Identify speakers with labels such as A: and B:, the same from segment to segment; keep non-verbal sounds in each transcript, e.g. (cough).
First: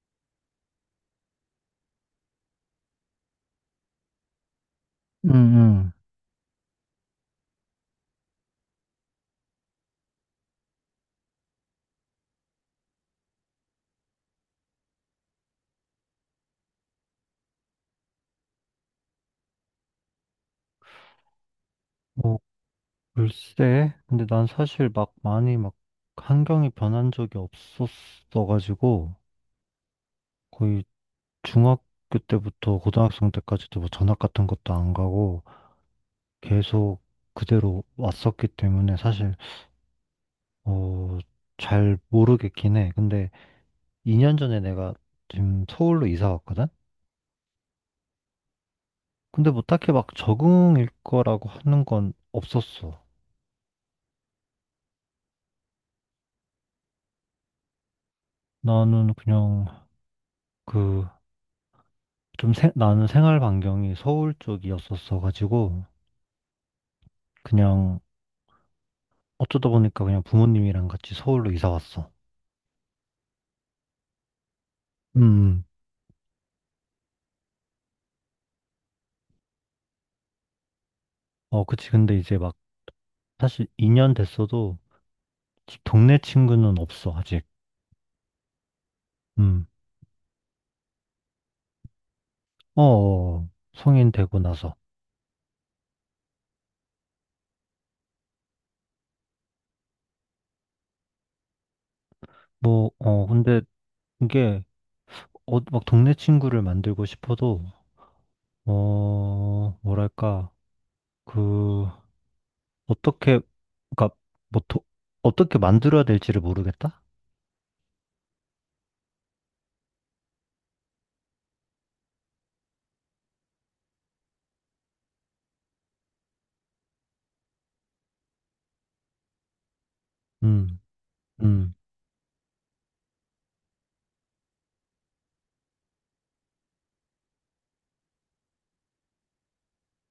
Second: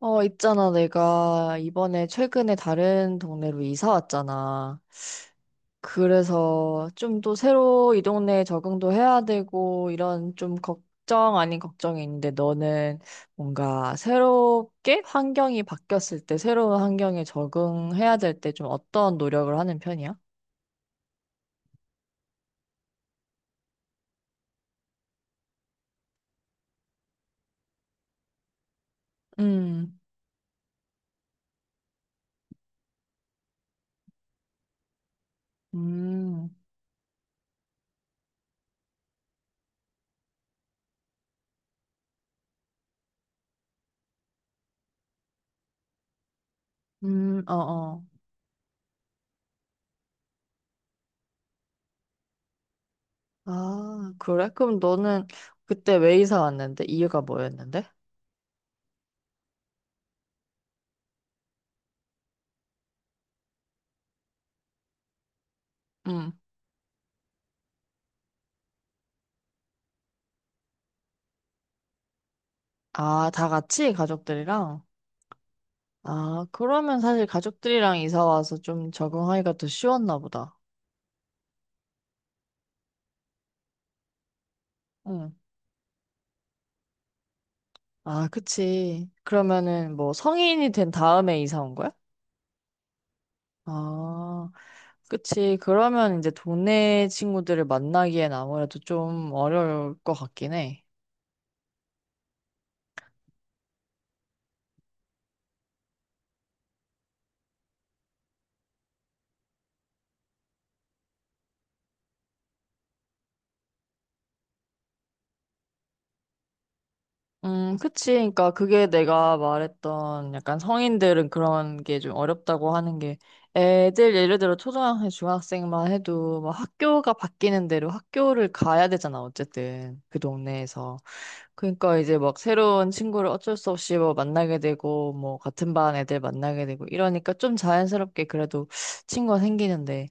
A: 어, 있잖아. 내가 이번에 최근에 다른 동네로 이사 왔잖아.
B: 음, 음.
A: 그래서 좀 또 새로 이 동네에 적응도 해야 되고 이런 좀 걱정 아닌 걱정이 있는데 너는 뭔가 새롭게 환경이 바뀌었을 때 새로운 환경에 적응해야 될 때 좀 어떤 노력을 하는 편이야?
B: 뭐, 글쎄. 근데 난 사실 막 많이 막 환경이 변한 적이 없었어가지고,
A: 음,
B: 거의 중학교 때부터 고등학생 때까지도 뭐 전학 같은 것도 안 가고,
A: 음,
B: 계속 그대로 왔었기 때문에 사실, 어, 잘 모르겠긴 해. 근데 2년 전에 내가 지금 서울로 이사 왔거든?
A: 어, 어.
B: 근데 뭐 딱히 막 적응일 거라고 하는 건 없었어.
A: 아, 그래? 그럼 너는 그때 왜 이사 왔는데? 이유가 뭐였는데?
B: 나는 그냥 그 나는 생활 반경이 서울 쪽이었었어 가지고 그냥 어쩌다 보니까 그냥 부모님이랑 같이 서울로 이사 왔어.
A: 아, 다 같이 가족들이랑?
B: 음.
A: 아, 그러면 사실 가족들이랑 이사 와서 좀 적응하기가 더 쉬웠나 보다.
B: 어, 그치. 근데 이제 막 사실 2년 됐어도
A: 응.
B: 동네 친구는 없어 아직.
A: 아, 그치.
B: 음.
A: 그러면은 뭐 성인이 된 다음에 이사 온 거야?
B: 어, 어, 성인 되고
A: 아,
B: 나서.
A: 그치. 그러면 이제 동네 친구들을 만나기엔 아무래도 좀 어려울 것 같긴 해.
B: 뭐, 어, 근데 이게 막 동네 친구를 만들고 싶어도 뭐랄까 그 어떻게, 그러니까 뭐 도- 어떻게 만들어야 될지를 모르겠다?
A: 그치. 그러니까 그게 내가 말했던 약간 성인들은 그런 게 좀 어렵다고 하는 게 애들 예를 들어 초등학생, 중학생만 해도 막 학교가 바뀌는 대로 학교를 가야 되잖아. 어쨌든 그
B: 음,
A: 동네에서.
B: 음,
A: 그러니까 이제 막 새로운 친구를 어쩔 수 없이 뭐 만나게 되고 뭐 같은 반 애들 만나게 되고 이러니까 좀 자연스럽게 그래도 친구가 생기는데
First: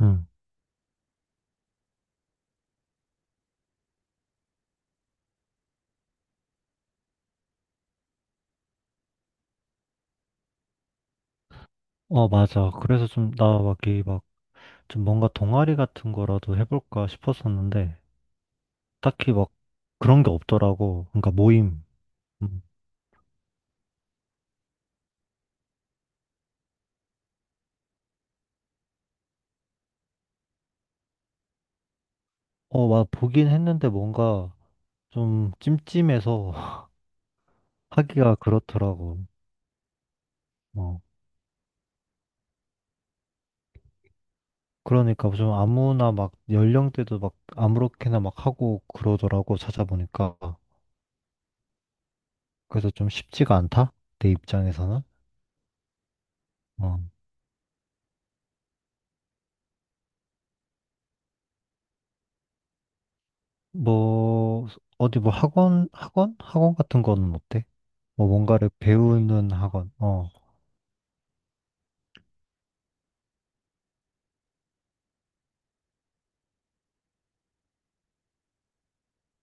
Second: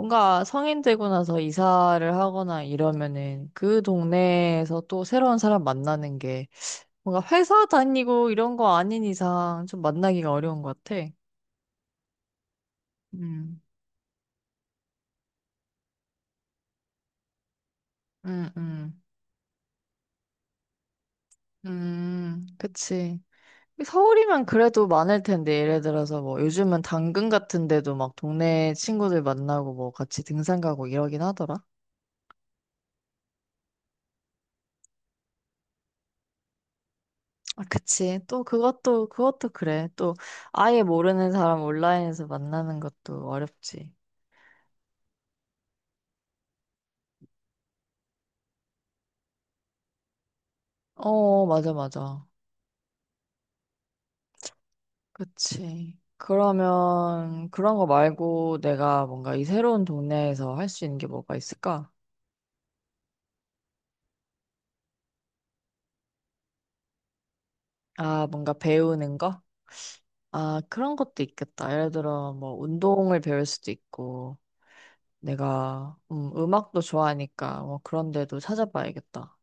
B: 음.
A: 성인 되고 나서 이사를 하거나 이러면은 그 동네에서 또 새로운 사람 만나는 게 뭔가 회사 다니고 이런 거 아닌 이상 좀 만나기가 어려운 것 같아.
B: 어, 맞아. 그래서 좀, 나
A: 음,
B: 막, 이 막, 좀 뭔가 동아리 같은 거라도 해볼까 싶었었는데,
A: 음, 음,
B: 딱히 막, 그런 게 없더라고. 그러니까 모임. 음.
A: 그치. 서울이면 그래도 많을 텐데, 예를 들어서 뭐 요즘은 당근 같은 데도 막 동네 친구들 만나고 뭐 같이 등산 가고 이러긴 하더라.
B: 어, 막 보긴 했는데 뭔가 좀 찜찜해서 (laughs)
A: 아, 그치.
B: 하기가
A: 또 그것도,
B: 그렇더라고.
A: 그것도 그래. 또 아예
B: 어.
A: 모르는 사람 온라인에서 만나는 것도 어렵지.
B: 그러니까 좀 아무나 막 연령대도 막 아무렇게나 막 하고 그러더라고 찾아보니까.
A: 어, 맞아, 맞아.
B: 그래서 좀 쉽지가 않다. 내 입장에서는.
A: 그치.
B: 어.
A: 그러면 그런 거 말고 내가 뭔가 이 새로운 동네에서 할 수 있는 게 뭐가 있을까?
B: 뭐 어디 뭐 학원 같은 거는 어때?
A: 아,
B: 뭐
A: 뭔가
B: 뭔가를
A: 배우는 거?
B: 배우는 학원. 어.
A: 아, 그런 것도 있겠다. 예를 들어 뭐 운동을 배울 수도 있고 내가 음악도 좋아하니까 뭐 그런 데도 찾아봐야겠다.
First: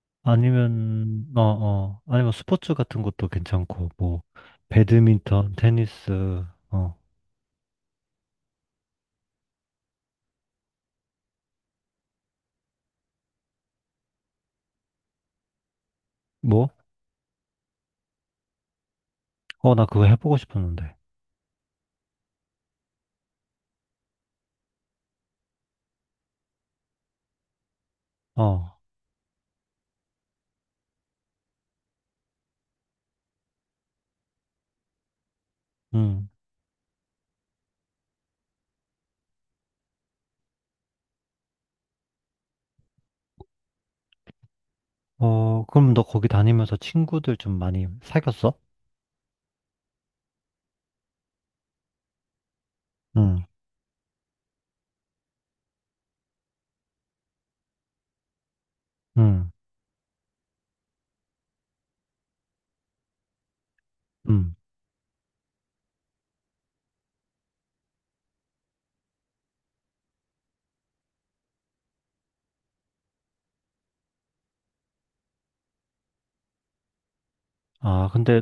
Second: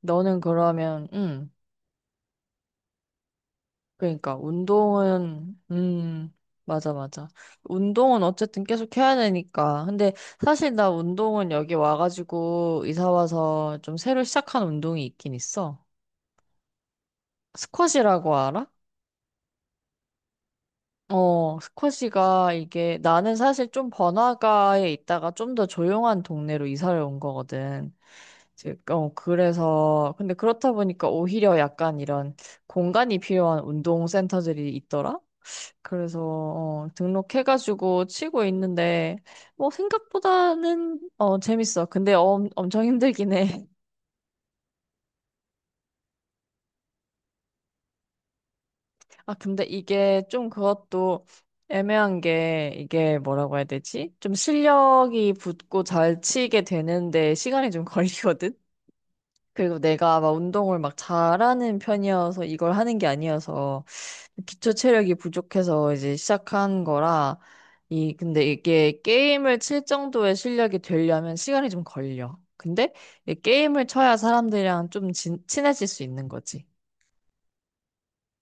A: 너는 그러면
B: 아니면 어 어. 아니면 스포츠 같은 것도 괜찮고 뭐
A: 그러니까
B: 배드민턴,
A: 운동은
B: 테니스
A: 맞아
B: 어.
A: 맞아 운동은 어쨌든 계속 해야 되니까 근데 사실 나 운동은 여기 와가지고 이사 와서 좀 새로 시작한 운동이 있긴 있어
B: 뭐?
A: 스쿼시라고 알아?
B: 어, 나 그거 해보고 싶었는데.
A: 어 스쿼시가 이게 나는 사실 좀 번화가에 있다가 좀 더 조용한 동네로 이사를 온 거거든 이제,
B: 어,
A: 어 그래서 근데 그렇다 보니까 오히려 약간 이런 공간이 필요한 운동 센터들이 있더라 그래서
B: 응.
A: 어, 등록해가지고 치고 있는데 뭐 생각보다는 어, 재밌어. 근데 엄청 힘들긴 해.
B: 어, 그럼 너 거기 다니면서 친구들 좀 많이 사귀었어?
A: (laughs) 아 근데 이게 좀 그것도 애매한 게 이게
B: 응,
A: 뭐라고 해야 되지? 좀 실력이 붙고 잘 치게 되는데 시간이 좀 (laughs) 걸리거든.
B: 응,
A: 그리고 내가 막 운동을 막 잘하는 편이어서 이걸 하는 게 아니어서
B: 응.
A: 기초 체력이 부족해서 이제 시작한 거라 이 근데 이게 게임을 칠 정도의 실력이 되려면 시간이 좀 걸려. 근데 이 게임을 쳐야 사람들이랑 좀 친해질 수 있는 거지.
B: 아, 근데,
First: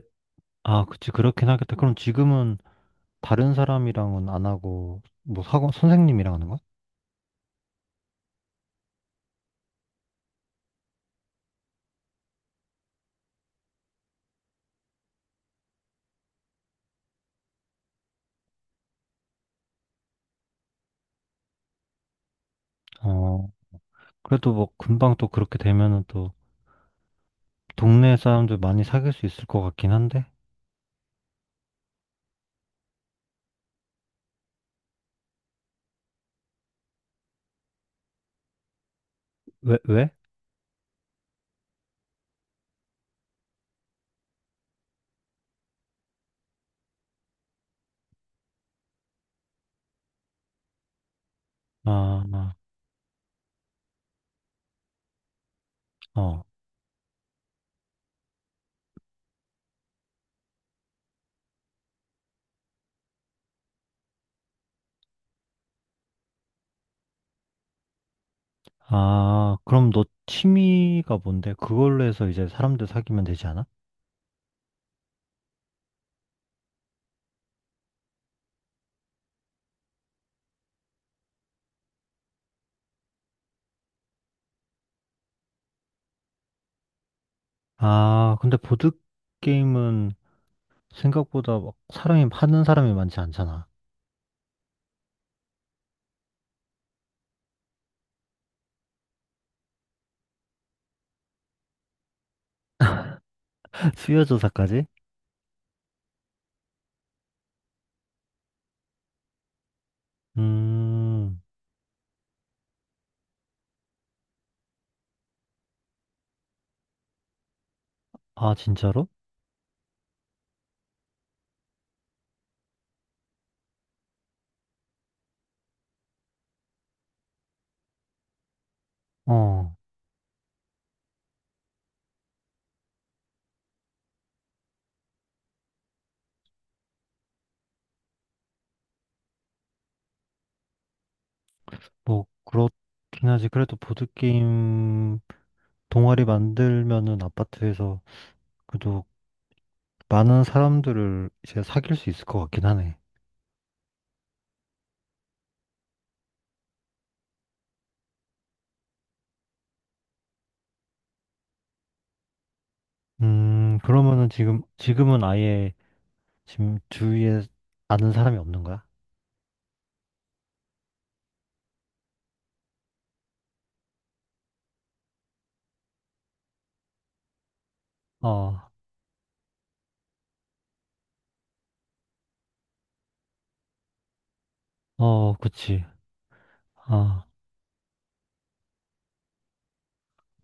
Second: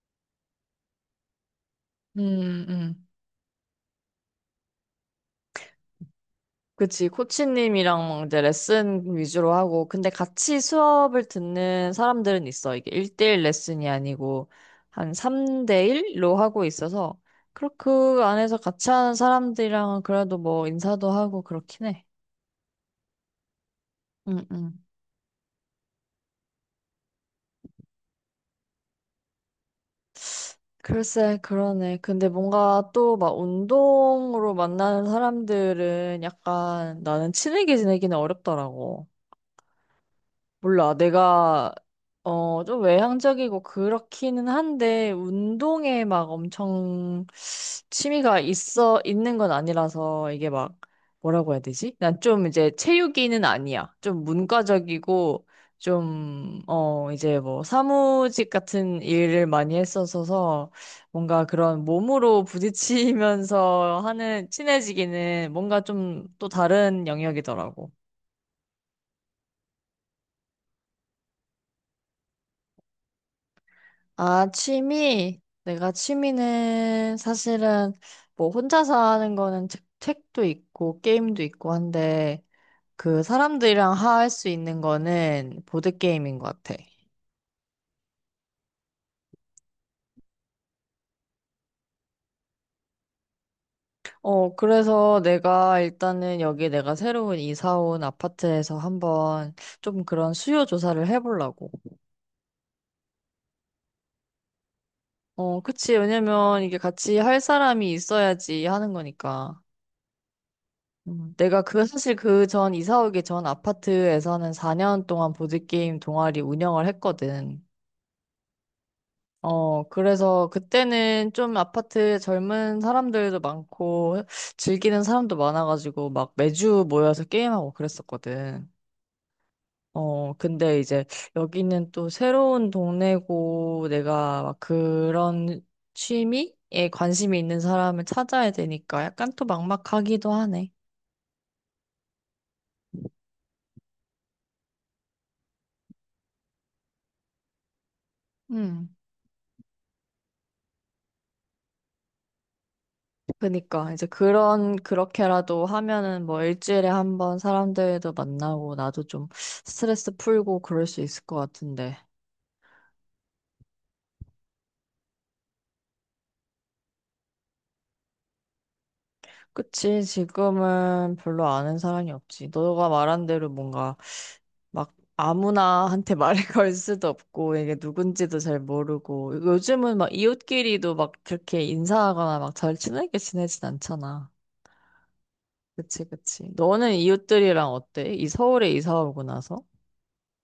B: 아, 그치, 그렇긴 하겠다. 그럼 지금은
A: 음, 음.
B: 다른 사람이랑은 안 하고, 뭐, 사고, 선생님이랑 하는 거야?
A: 그치, 코치님이랑 이제 레슨 위주로 하고, 근데 같이 수업을 듣는 사람들은 있어. 이게 1대1 레슨이 아니고, 한 3대1로 하고 있어서, 그그 안에서 같이 하는 사람들이랑은 그래도 뭐 인사도 하고 그렇긴 해.
B: 어,
A: 응,
B: 그래도 뭐,
A: 응.
B: 금방 또 그렇게 되면은 또, 동네 사람들 많이 사귈 수 있을 것 같긴 한데?
A: 글쎄, 그러네. 근데 뭔가 또 막 운동으로 만나는 사람들은 약간 나는 친하게 지내기는 어렵더라고.
B: 왜, 왜?
A: 몰라. 내가, 어, 좀 외향적이고 그렇기는 한데, 운동에 막 엄청 취미가 있어, 있는 건 아니라서 이게 막 뭐라고 해야 되지? 난
B: 아,
A: 좀
B: 아,
A: 이제 체육이는 아니야. 좀 문과적이고
B: 어.
A: 좀, 어, 이제 뭐 사무직 같은 일을 많이 했었어서 뭔가 그런 몸으로 부딪히면서 하는 친해지기는 뭔가 좀 또 다른 영역이더라고.
B: 아, 그럼 너 취미가 뭔데? 그걸로 해서 이제 사람들 사귀면 되지 않아?
A: 아, 취미? 내가 취미는 사실은 뭐 혼자서 하는 거는 책, 책도 있고 게임도 있고 한데 그 사람들이랑 할 수 있는 거는 보드게임인 것 같아.
B: 아, 근데 보드게임은 생각보다 막 사람이, 하는 사람이 많지 않잖아.
A: 어, 그래서 내가 일단은 여기 내가 새로운 이사 온 아파트에서 한번 좀 그런 수요 조사를 해보려고.
B: (laughs) 수요조사까지?
A: 어, 그치. 왜냐면 이게 같이 할 사람이 있어야지 하는 거니까.
B: 음,
A: 내가 그 (laughs) 사실 그 전 이사 오기 전 아파트에서는 4년 동안 보드게임 동아리 운영을 했거든.
B: 아, 진짜로?
A: 어, 그래서 그때는 좀 아파트 젊은 사람들도 많고 즐기는 사람도 많아가지고 막 매주 모여서 게임하고 그랬었거든.
B: 어,
A: 어, 근데 이제 여기는 또 새로운 동네고 내가 막 그런 취미에 관심이 있는 사람을 찾아야 되니까 약간 또 막막하기도 하네.
B: 뭐, 그렇긴 하지. 그래도 보드게임 동아리 만들면은 아파트에서
A: 음.
B: 그래도 많은 사람들을 이제 사귈 수 있을 것 같긴 하네.
A: 그니까 이제 그런 그렇게라도 하면은 뭐 일주일에 한번 사람들도 만나고 나도 좀 스트레스 풀고 그럴 수 있을 것 같은데.
B: 그러면은 지금은 아예 지금 주위에 아는 사람이 없는 거야?
A: 그치, 지금은 별로 아는 사람이 없지. 너가 말한 대로 뭔가 막 아무나한테 (laughs) 말을 걸 수도 없고, 이게 누군지도
B: 어,
A: 잘 모르고, 요즘은 막 이웃끼리도 막 그렇게 인사하거나 막 잘 친하게 지내진 않잖아.
B: 어, 그치.
A: 그치, 그치. 너는
B: 아,
A: 이웃들이랑 어때? 이 서울에 이사 오고 나서?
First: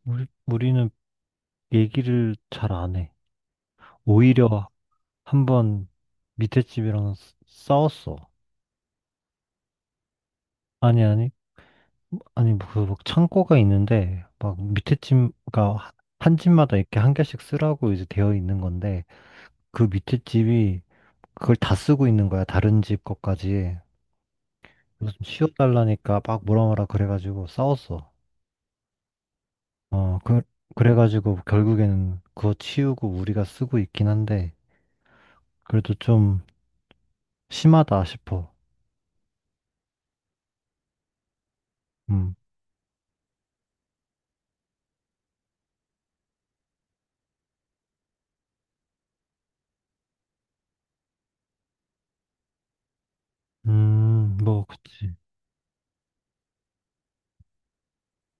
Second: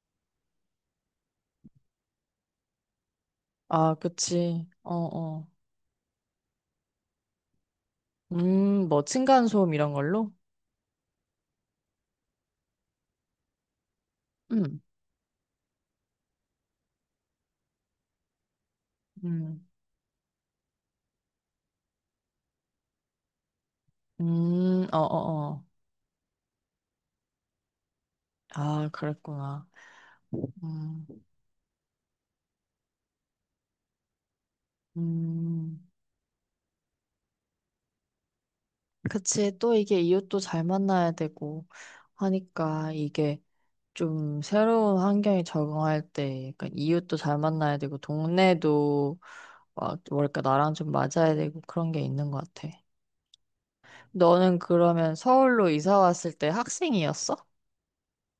B: 우리는 얘기를 잘 안 해.
A: 아,
B: 오히려
A: 그치. 어,
B: 한
A: 어.
B: 번 밑에 집이랑 싸웠어.
A: 뭐 층간소음 이런 걸로?
B: 아니, 아니, 아니, 뭐 그, 막 창고가 있는데, 막
A: 음,
B: 밑에 집, 그니까 한 집마다 이렇게 한 개씩 쓰라고 이제 되어 있는 건데,
A: 음,
B: 그 밑에 집이 그걸 다 쓰고 있는 거야. 다른 집 것까지.
A: 어,
B: 그래서 좀
A: 어, 어.
B: 치워달라니까 막 뭐라 뭐라 그래가지고 싸웠어.
A: 아, 그랬구나.
B: 어, 그,
A: 음,
B: 그래가지고 결국에는 그거 치우고 우리가 쓰고 있긴 한데,
A: 음.
B: 그래도 좀 심하다 싶어.
A: 그치, 또 이게 이웃도 잘 만나야 되고
B: 음,
A: 하니까 이게 좀 새로운 환경에 적응할 때 약간 이웃도 잘 만나야 되고 동네도 막 뭐랄까 나랑 좀 맞아야 되고 그런 게 있는 것 같아. 너는
B: 뭐,
A: 그러면
B: 그치.
A: 서울로 이사 왔을 때 학생이었어?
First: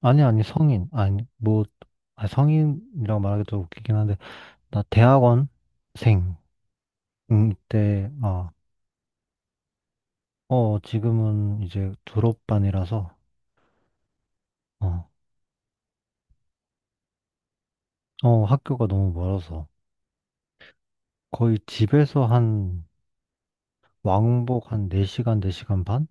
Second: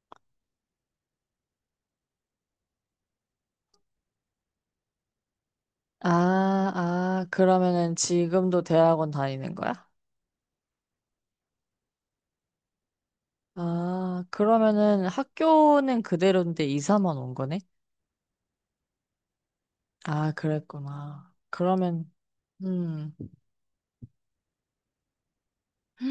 B: 아니, 아니, 성인. 아니, 뭐, 아, 성인이라고 말하기도 웃기긴 한데, 나 대학원생.
A: 아, 아, 그러면은
B: 때, 아,
A: 지금도 대학원 다니는 거야?
B: 어, 지금은 이제 졸업반이라서,
A: 아, 그러면은
B: 어,
A: 학교는 그대로인데 이사만 온 거네?
B: 어, 학교가 너무 멀어서,
A: 아, 그랬구나.
B: 거의
A: 그러면,
B: 집에서 한,
A: 음.
B: 왕복 한 4시간, 4시간 반?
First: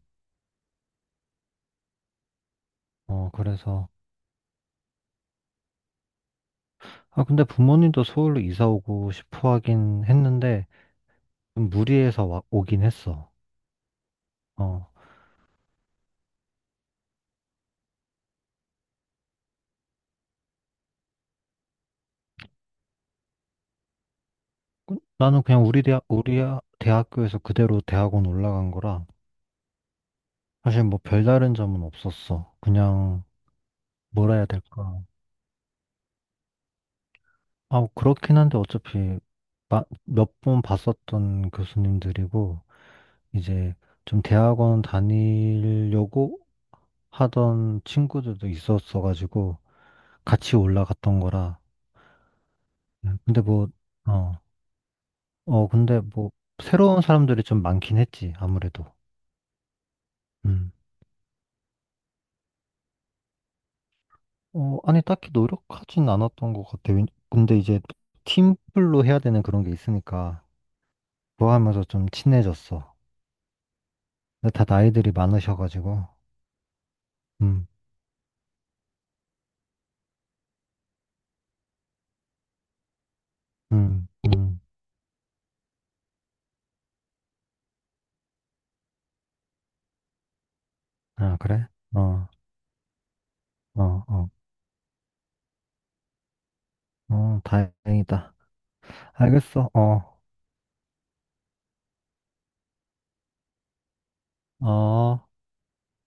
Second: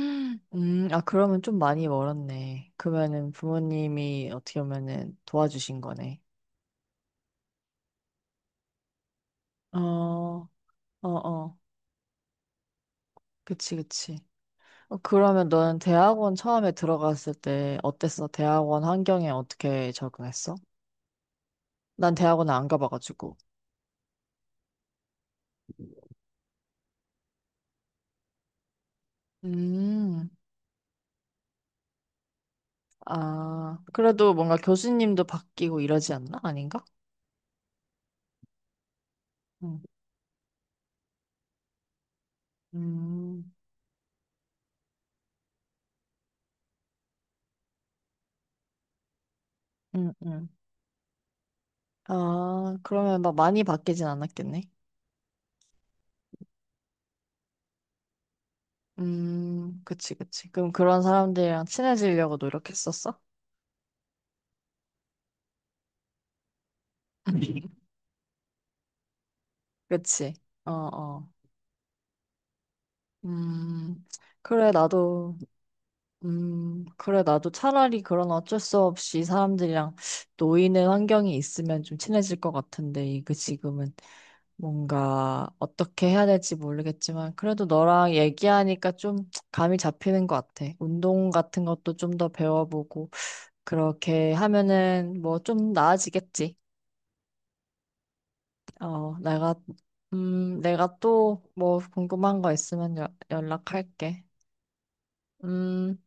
A: 아, 그러면 좀 많이 멀었네.
B: 어,
A: 그러면은
B: 그래서,
A: 부모님이 어떻게 보면은 도와주신 거네.
B: 아, 근데 부모님도 서울로 이사 오고 싶어 하긴
A: 어,
B: 했는데,
A: 어, 어.
B: 좀 무리해서 오긴 했어.
A: 그치, 그치.
B: 어,
A: 어, 그러면 너는 대학원 처음에 들어갔을 때 어땠어? 대학원 환경에 어떻게 적응했어? 난 대학원 안 가봐가지고.
B: 나는 그냥 우리 아, 대학교에서 그대로 대학원 올라간 거라,
A: 음,
B: 사실 뭐 별다른 점은 없었어. 그냥
A: 아, 그래도
B: 뭐라 해야
A: 뭔가
B: 될까.
A: 교수님도 바뀌고 이러지 않나? 아닌가?
B: 아, 뭐 그렇긴 한데 어차피
A: 응,
B: 몇 번 봤었던 교수님들이고,
A: 음,
B: 이제 좀 대학원 다니려고 하던 친구들도 있었어가지고,
A: 음, 음.
B: 같이 올라갔던 거라.
A: 아, 그러면 막
B: 근데
A: 많이
B: 뭐,
A: 바뀌진
B: 어,
A: 않았겠네.
B: 어, 근데 뭐, 새로운 사람들이 좀 많긴 했지, 아무래도.
A: 그치, 그치. 그럼
B: 음.
A: 그런 사람들이랑 친해지려고 노력했었어?
B: 어, 아니, 딱히 노력하진 않았던 것 같아. 근데 이제
A: (laughs)
B: 팀플로 해야 되는 그런 게
A: 그치.
B: 있으니까.
A: 어, 어.
B: 좋아하면서 좀 친해졌어.
A: 음,
B: 근데 다
A: 그래,
B: 나이들이
A: 나도,
B: 많으셔가지고,
A: 그래, 나도
B: 음,
A: 차라리 그런 어쩔 수 없이 사람들이랑 놓이는 환경이 있으면 좀 친해질 것 같은데, 이거 지금은
B: 음, 음.
A: 뭔가 어떻게 해야 될지 모르겠지만, 그래도 너랑 얘기하니까 좀 감이 잡히는 것 같아. 운동
B: 아,
A: 같은
B: 그래?
A: 것도 좀
B: 어,
A: 더 배워보고,
B: 어, 어,
A: 그렇게 하면은 뭐 좀 나아지겠지.
B: 어, 다행이다.
A: 어, 내가,
B: 알겠어, 어,
A: 내가 또 뭐 궁금한 거 있으면 연락할게.
B: 어.
A: 음.